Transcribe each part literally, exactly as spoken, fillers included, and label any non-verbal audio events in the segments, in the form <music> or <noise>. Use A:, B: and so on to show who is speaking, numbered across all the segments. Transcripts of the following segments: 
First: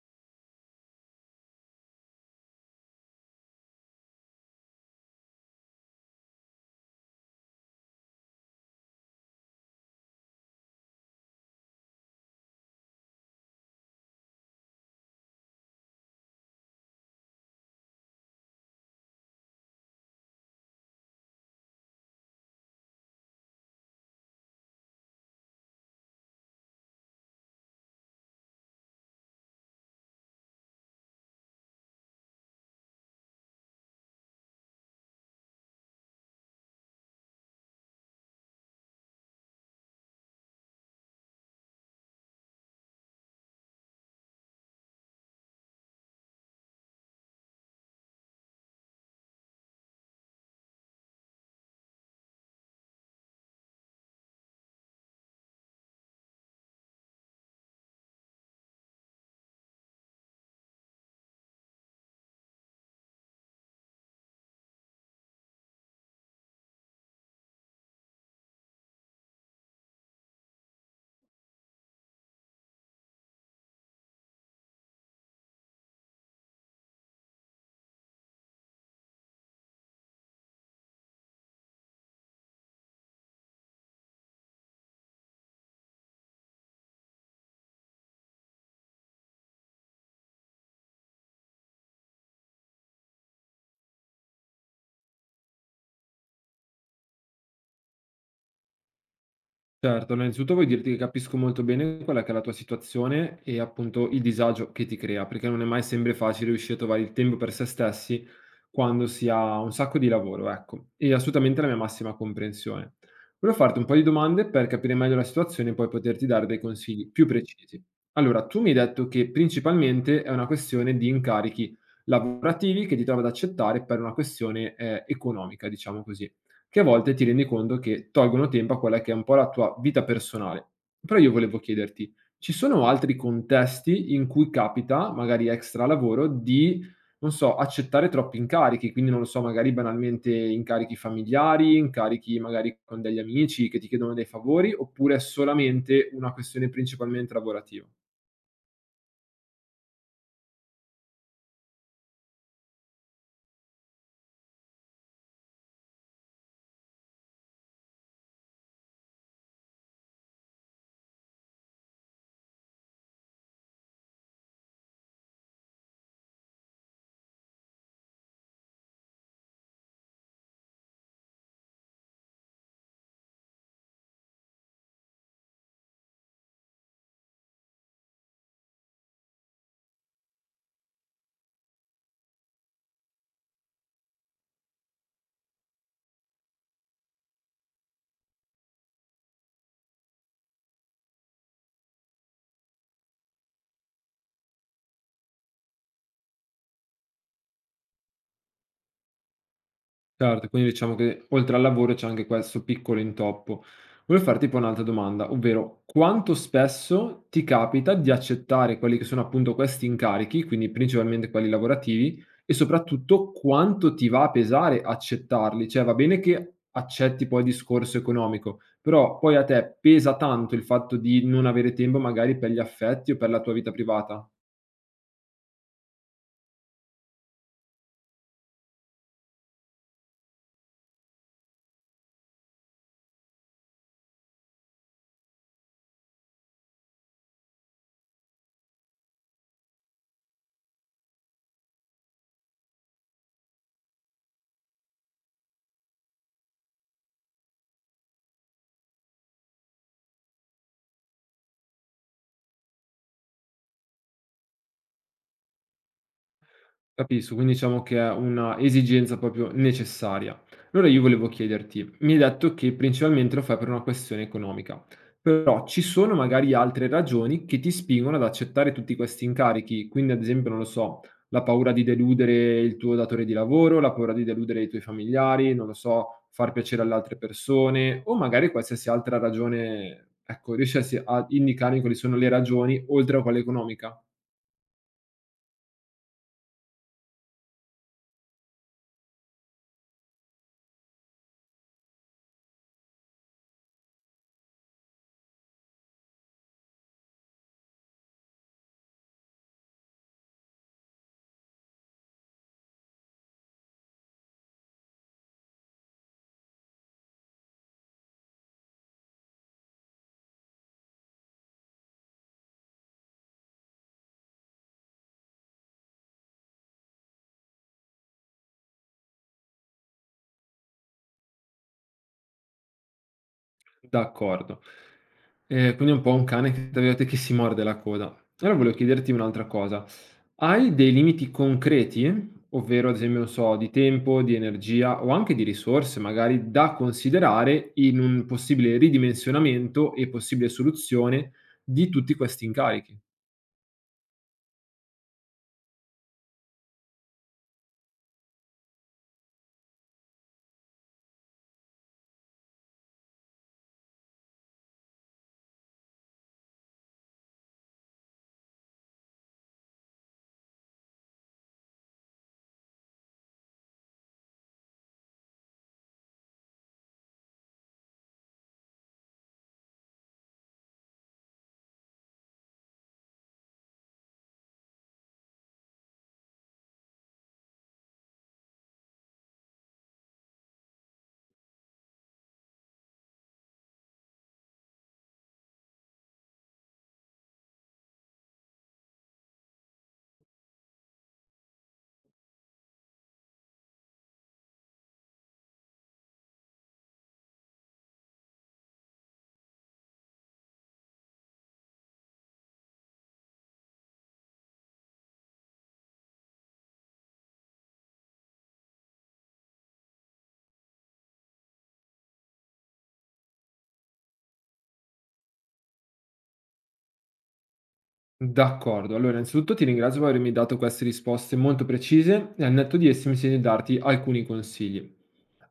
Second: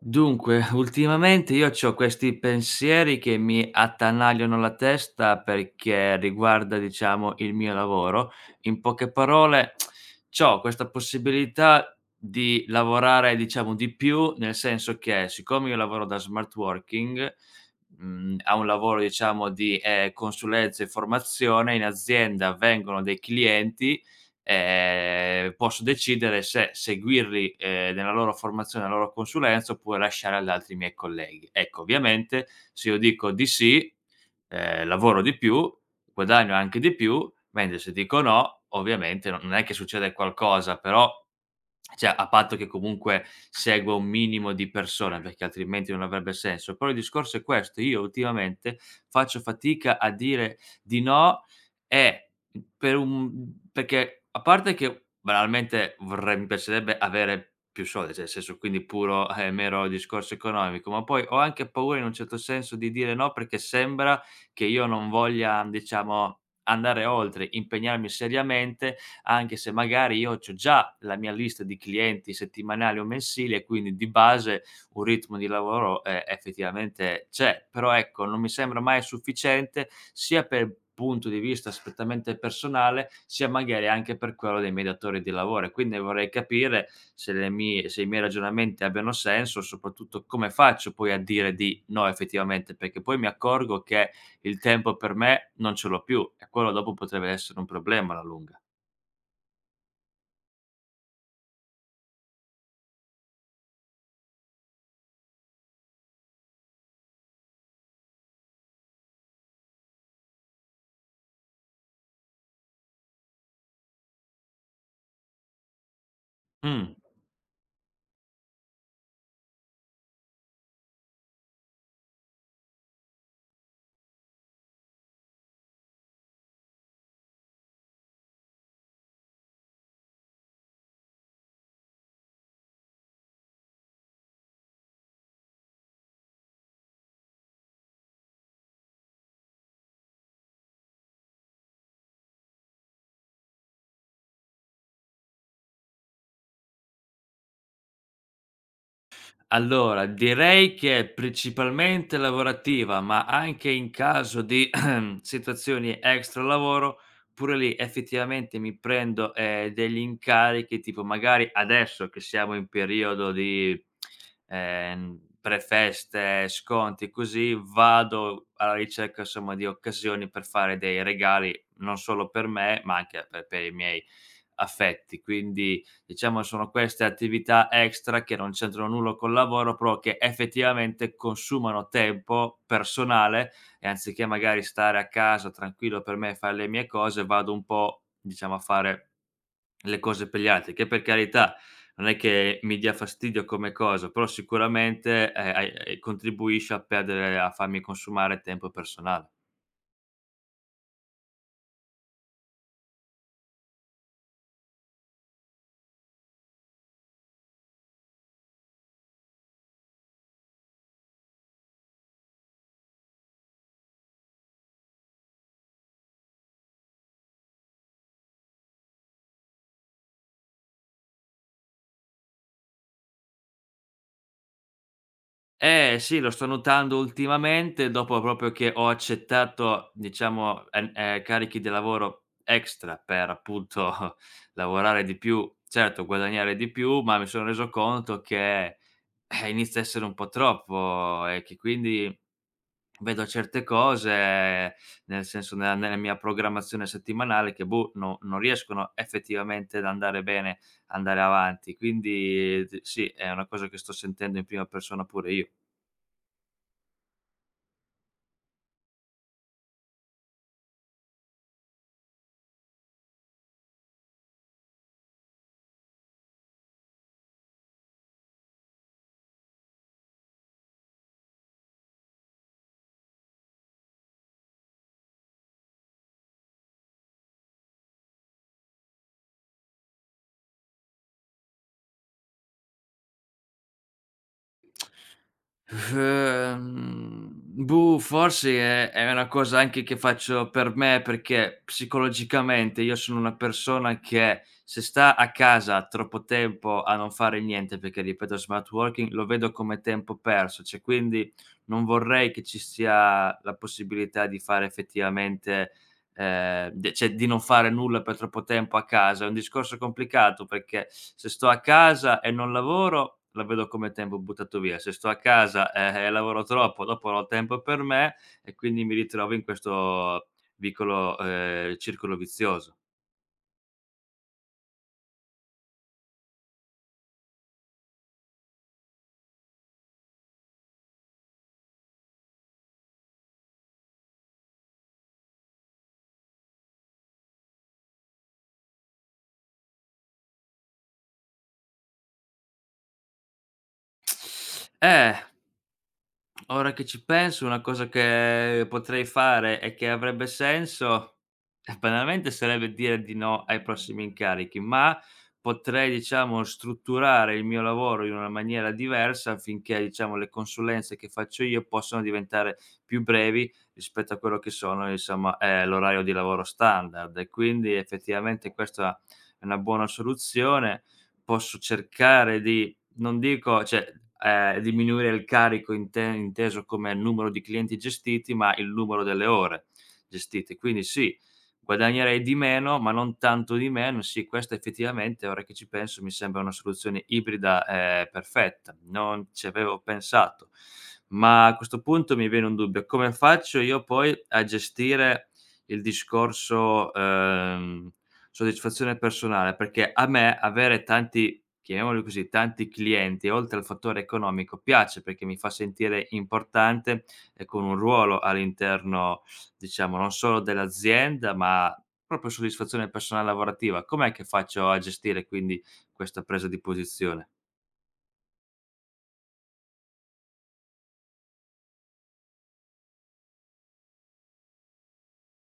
A: Dunque, ultimamente io c'ho questi pensieri che mi attanagliano la testa perché riguarda, diciamo, il mio lavoro. In poche parole, <tsk> c'ho questa possibilità di lavorare, diciamo, di più, nel senso che siccome io lavoro da smart working, mhmm, a un lavoro, diciamo, di, ehm, consulenza e formazione. In azienda vengono dei clienti, ehm, posso decidere se seguirli, ehm, nella loro formazione, nella loro consulenza, oppure lasciare ad altri miei colleghi. Ecco, ovviamente se io dico di sì, ehm, lavoro di più, guadagno anche di più, mentre se dico no, ovviamente non non è che succede qualcosa, però cioè a patto che comunque segua un minimo di persone, perché altrimenti non avrebbe senso. Però il discorso è questo: io ultimamente faccio fatica a dire di no, e Mh, per un perché, a parte che banalmente vorrei, mi piacerebbe avere più soldi, cioè nel senso, quindi puro, eh, mero discorso economico, ma poi ho anche paura in un certo senso di dire no, perché sembra che io non voglia, diciamo, andare oltre, impegnarmi seriamente, anche se magari io c'ho già la mia lista di clienti settimanali o mensili e quindi di base un ritmo di lavoro, ehm, effettivamente c'è, però ecco, non mi sembra mai sufficiente sia per punto di vista strettamente personale, sia magari anche per quello dei miei datori di lavoro, e quindi vorrei capire se le mie se i miei ragionamenti abbiano senso, soprattutto come faccio poi a dire di no effettivamente, perché poi mi accorgo che il tempo per me non ce l'ho più e quello dopo potrebbe essere un problema alla lunga.
B: Certo, no, innanzitutto voglio dirti che capisco molto bene quella che è la tua situazione e appunto il disagio che ti crea, perché non è mai sempre facile riuscire a trovare il tempo per se stessi quando si ha un sacco di lavoro, ecco. E assolutamente la mia massima comprensione. Volevo farti un po' di domande per capire meglio la situazione e poi poterti dare dei
A: Mh.
B: consigli più precisi. Allora, tu mi hai detto che principalmente è una questione di incarichi lavorativi che ti trovi ad accettare per una questione eh, economica, diciamo così che a volte ti rendi conto che tolgono tempo a quella che è un po' la tua vita personale. Però io volevo chiederti, ci sono altri contesti in cui capita, magari extra lavoro, di, non so, accettare troppi incarichi? Quindi non lo so, magari banalmente incarichi familiari, incarichi magari con degli amici che ti chiedono dei favori, oppure è solamente una questione principalmente lavorativa?
A: Allora, direi che è principalmente lavorativa, ma anche in caso di <clears throat> situazioni extra lavoro, pure lì effettivamente mi prendo, ehm, degli incarichi, tipo magari adesso che siamo in periodo di, ehm, prefeste, sconti, così, vado alla ricerca insomma di occasioni per fare dei regali non solo per me, ma anche per per i miei affetti. Quindi, diciamo, sono queste attività extra che non c'entrano nulla col lavoro, però che effettivamente consumano tempo personale, e anziché magari stare a casa tranquillo per me e fare le mie cose, vado un po', diciamo, a fare le cose per gli altri, che per carità non è che mi dia fastidio come cosa, però sicuramente, eh, ai- ai- contribuisce a perdere a farmi consumare tempo personale.
B: Certo, quindi diciamo che oltre al lavoro c'è anche questo piccolo intoppo. Volevo farti tipo un'altra domanda, ovvero quanto spesso ti capita di accettare quelli che sono appunto questi incarichi, quindi principalmente quelli lavorativi, e soprattutto quanto ti va a pesare accettarli? Cioè va bene che accetti poi il discorso economico, però poi a te pesa tanto il fatto di non avere tempo magari per gli affetti o per la tua vita privata?
A: Eh sì, lo sto notando ultimamente dopo proprio che ho accettato, diciamo, en ehm, carichi di lavoro extra per appunto <laughs> lavorare di più, certo guadagnare di più, ma mi sono reso conto che, eh, inizia a essere un po' troppo e che quindi vedo certe cose, nel senso nella nella mia programmazione settimanale, che boh, no, non riescono effettivamente ad andare bene, andare avanti. Quindi d sì, è una cosa che sto sentendo in prima persona pure io.
B: Capisco, quindi diciamo che è una esigenza proprio necessaria. Allora io volevo chiederti, mi hai detto che principalmente lo fai per una questione economica, però ci sono magari altre ragioni che ti spingono ad accettare tutti questi incarichi, quindi ad esempio, non lo so, la paura di deludere il tuo datore di lavoro, la paura di deludere i tuoi familiari, non lo so, far piacere alle altre persone o magari qualsiasi altra ragione, ecco, riesci a a indicarmi quali sono le ragioni oltre a quella economica?
A: Ehm, boh, forse è è una cosa anche che faccio per me, perché psicologicamente io sono una persona che se sta a casa troppo tempo a non fare niente, perché ripeto, smart working lo vedo come tempo perso, cioè quindi non vorrei che ci sia la possibilità di fare effettivamente ehm, de cioè di non fare nulla per troppo tempo a casa. È un discorso complicato, perché se sto a casa e non lavoro, la vedo come tempo buttato via. Se sto a casa, eh, e lavoro troppo, dopo non ho tempo per me, e quindi mi ritrovo in questo vicolo ehm, circolo vizioso.
B: D'accordo. Ehm, quindi è un po' un cane che tra virgolette "che si morde la coda". Allora volevo chiederti un'altra cosa: hai dei limiti concreti, ovvero ad esempio, non so, di tempo, di energia o anche di risorse magari, da considerare in un possibile ridimensionamento e possibile soluzione di tutti questi incarichi?
A: Eh. Ora che ci penso, una cosa che potrei fare e che avrebbe senso, eh, banalmente, sarebbe dire di no ai prossimi incarichi, ma potrei, diciamo, strutturare il mio lavoro in una maniera diversa affinché, diciamo, le consulenze che faccio io possano diventare più brevi rispetto a quello che sono insomma, eh, l'orario di lavoro standard, e quindi effettivamente questa è una buona soluzione. Posso cercare di non dico, cioè, ehm, diminuire il carico inte inteso come numero di clienti gestiti, ma il numero delle ore gestite. Quindi sì, guadagnerei di meno, ma non tanto di meno. Sì, questa effettivamente, ora che ci penso, mi sembra una soluzione ibrida, ehm, perfetta. Non ci avevo pensato. Ma a questo punto mi viene un dubbio: come faccio io poi a gestire il discorso, ehm, soddisfazione personale? Perché a me avere tanti, chiamiamolo così, tanti clienti, oltre al fattore economico, piace perché mi fa sentire importante e con un ruolo all'interno, diciamo, non solo dell'azienda, ma proprio soddisfazione personale lavorativa. Com'è che faccio a gestire quindi questa presa di posizione?
B: D'accordo, allora innanzitutto ti ringrazio per avermi dato queste risposte molto precise e al netto di esse mi sento di darti alcuni consigli.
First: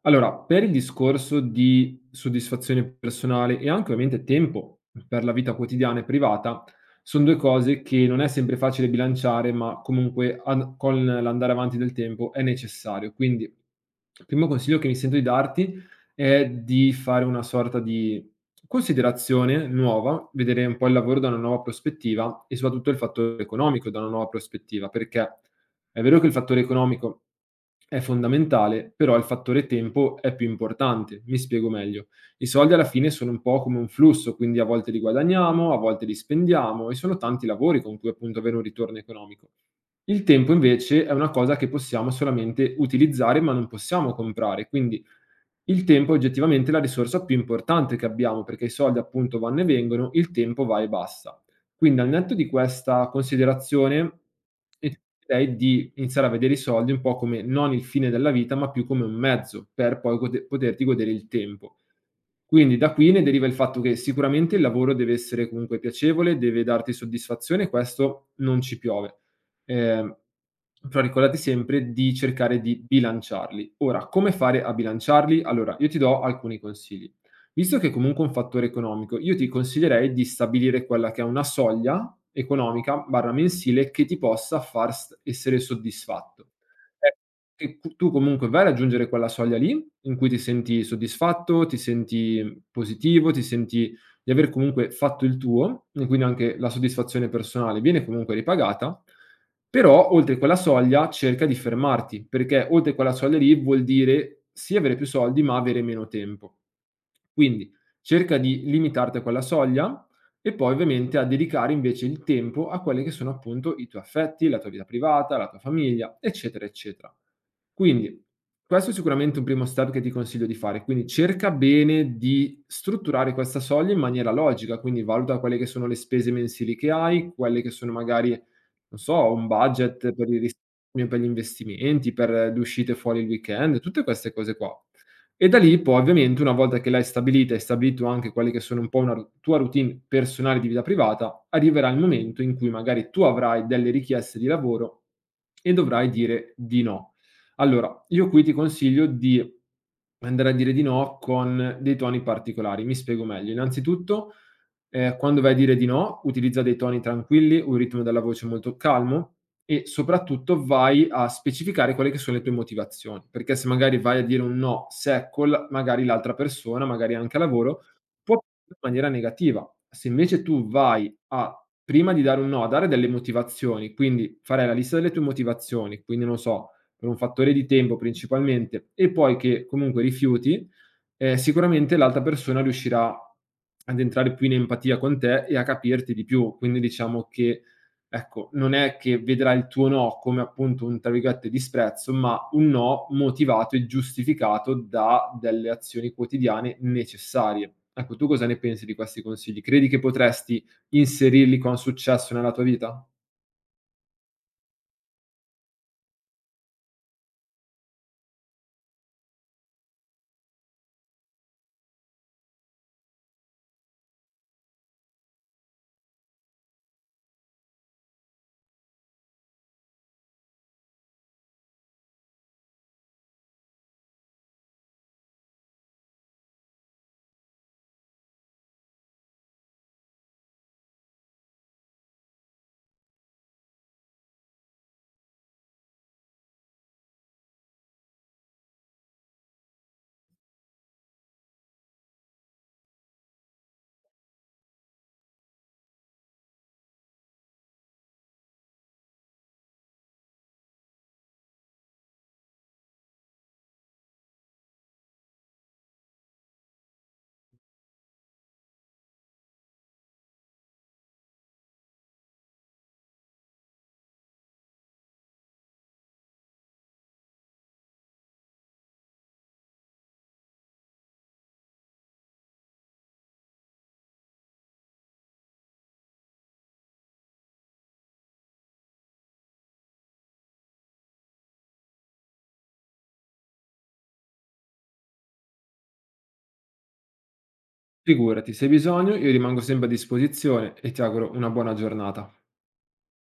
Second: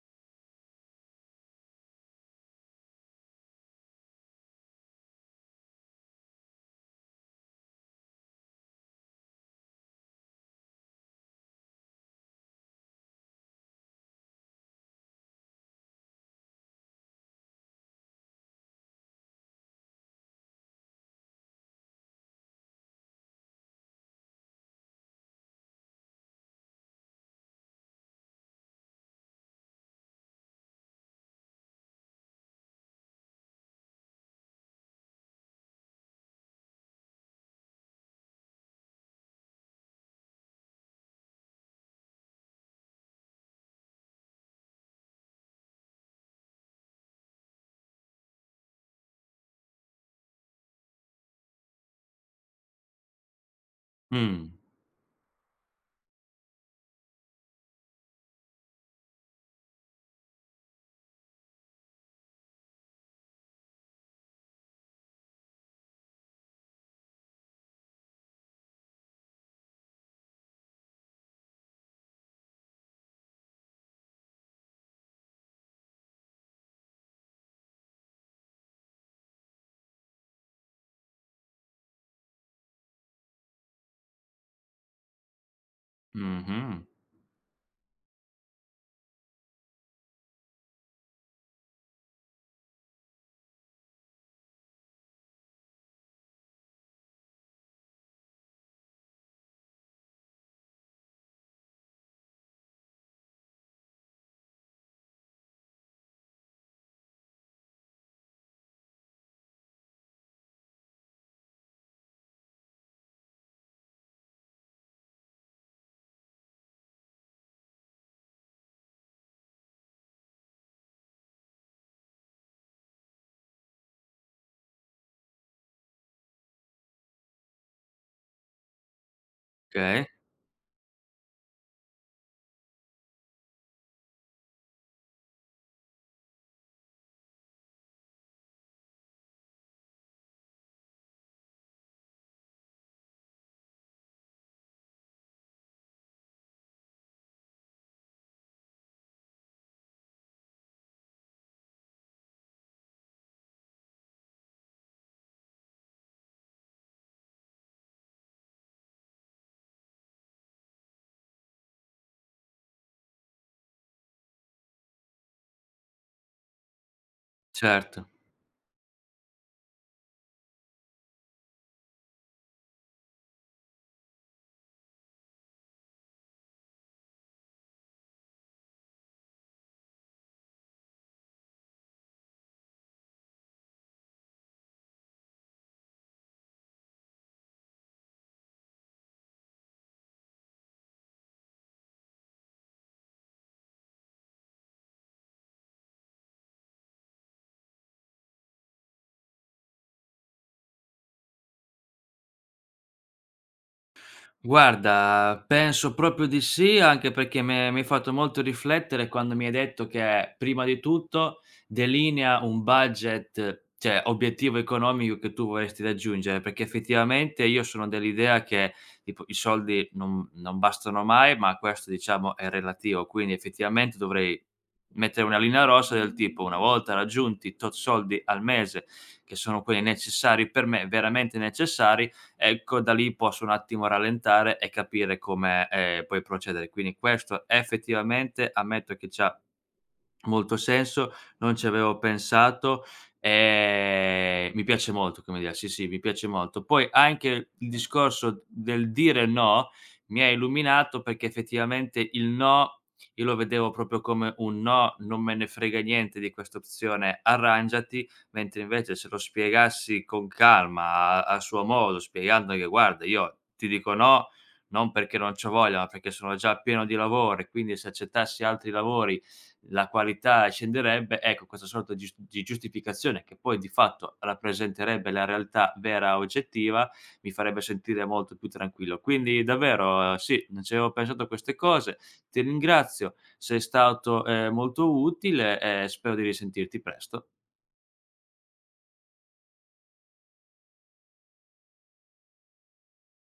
B: Allora, per il discorso di soddisfazione personale e anche ovviamente tempo per la vita quotidiana e privata, sono due cose che non è sempre facile bilanciare, ma comunque ad- con l'andare avanti del tempo è necessario. Quindi, il primo consiglio che mi sento di darti è di fare una sorta di considerazione nuova, vedere un po' il lavoro da una nuova prospettiva e soprattutto il fattore economico da una nuova prospettiva, perché è vero che il fattore economico è fondamentale, però il fattore tempo è più importante. Mi spiego meglio. I soldi alla fine sono un po' come un flusso, quindi a volte li guadagniamo, a volte li spendiamo e sono tanti i lavori con cui appunto avere un ritorno economico. Il tempo invece è una cosa che possiamo solamente utilizzare, ma non possiamo comprare, quindi il tempo è oggettivamente la risorsa più importante che abbiamo, perché i soldi appunto vanno e vengono, il tempo va e basta. Quindi al netto di questa considerazione,
A: Mh.
B: io ti direi di iniziare a vedere i soldi un po' come non il fine della vita, ma più come un mezzo per poi gode- poterti godere il tempo. Quindi da qui ne deriva il fatto che sicuramente il lavoro deve essere comunque piacevole, deve darti soddisfazione, questo non ci piove ehm, però ricordati sempre di cercare di bilanciarli. Ora, come fare a bilanciarli? Allora, io ti do alcuni consigli. Visto che è comunque un fattore economico, io ti consiglierei di stabilire quella che è una soglia economica barra mensile che ti possa far s- essere soddisfatto.
A: Mh-mh.
B: Eh, Che cu- tu comunque vai a raggiungere quella soglia lì in cui ti senti soddisfatto, ti senti positivo, ti senti di aver comunque fatto il tuo e quindi anche la soddisfazione personale viene comunque ripagata, però oltre quella soglia cerca di fermarti, perché oltre quella soglia lì vuol dire sì avere più soldi, ma avere meno tempo. Quindi cerca di limitarti a quella soglia e poi ovviamente a dedicare invece il tempo a quelli che sono appunto i tuoi affetti, la tua vita privata, la tua famiglia, eccetera, eccetera. Quindi questo è sicuramente un primo step che ti consiglio di fare, quindi cerca bene di strutturare questa soglia in maniera logica, quindi valuta quelle che sono le spese mensili che hai, quelle che sono magari, non so, un
A: Okay,
B: budget per il risparmio, per gli investimenti, per le uscite fuori il weekend, tutte queste cose qua. E da lì poi ovviamente una volta che l'hai stabilita e stabilito anche quelle che sono un po' una ru tua routine personale di vita privata, arriverà il momento in cui magari tu avrai delle richieste di lavoro e dovrai dire di no. Allora, io qui ti consiglio di andare a dire di no con dei toni particolari. Mi spiego meglio. Innanzitutto, ehm, quando vai a dire di no, utilizza dei toni tranquilli, un ritmo della voce molto calmo e soprattutto vai a specificare quelle che sono le tue motivazioni, perché se magari vai a dire un no secco, l- magari l'altra persona, magari anche a lavoro,
A: certo.
B: può in maniera negativa. Se invece tu vai a, prima di dare un no, a dare delle motivazioni, quindi fare la lista delle tue motivazioni, quindi non so, per un fattore di tempo principalmente, e poi che comunque rifiuti, eh, sicuramente l'altra persona riuscirà ad entrare più in empatia con te e a capirti di più. Quindi diciamo che ecco, non è che vedrà il tuo no come appunto un, tra virgolette, "disprezzo", ma un no motivato e giustificato da delle azioni quotidiane necessarie. Ecco, tu cosa ne pensi di questi consigli? Credi che potresti inserirli con successo nella tua vita?
A: Guarda, penso proprio di sì, anche perché m'è mi hai fatto molto riflettere quando mi hai detto che, prima di tutto, delinea un budget, cioè obiettivo economico che tu vorresti raggiungere, perché effettivamente io sono dell'idea che tipo i soldi non non bastano mai, ma questo, diciamo, è relativo, quindi effettivamente dovrei mettere una linea rossa del tipo: una volta raggiunti tot soldi al mese, che sono quelli necessari per me, veramente necessari, ecco, da lì posso un attimo rallentare e capire come, ehm, poi procedere. Quindi questo effettivamente ammetto che c'ha molto senso, non ci avevo pensato, ehm, mi piace molto come idea, sì, sì, mi piace molto. Poi anche il discorso del dire no mi ha illuminato, perché effettivamente il no io lo vedevo proprio come un no, non me ne frega niente di questa opzione, arrangiati, mentre invece se lo spiegassi con calma, a a suo modo, spiegando che: "Guarda, io ti dico no non perché non c'ho voglia, ma perché sono già pieno di lavoro e quindi se accettassi altri lavori la qualità scenderebbe", ecco, questa sorta di gius di giustificazione che poi di fatto rappresenterebbe la realtà vera oggettiva, mi farebbe sentire molto più tranquillo. Quindi davvero, eh sì, non ci avevo pensato a queste cose, ti ringrazio, sei stato, ehm, molto utile, e spero di risentirti presto.
B: Figurati, se hai bisogno io rimango sempre a disposizione e ti auguro una buona giornata.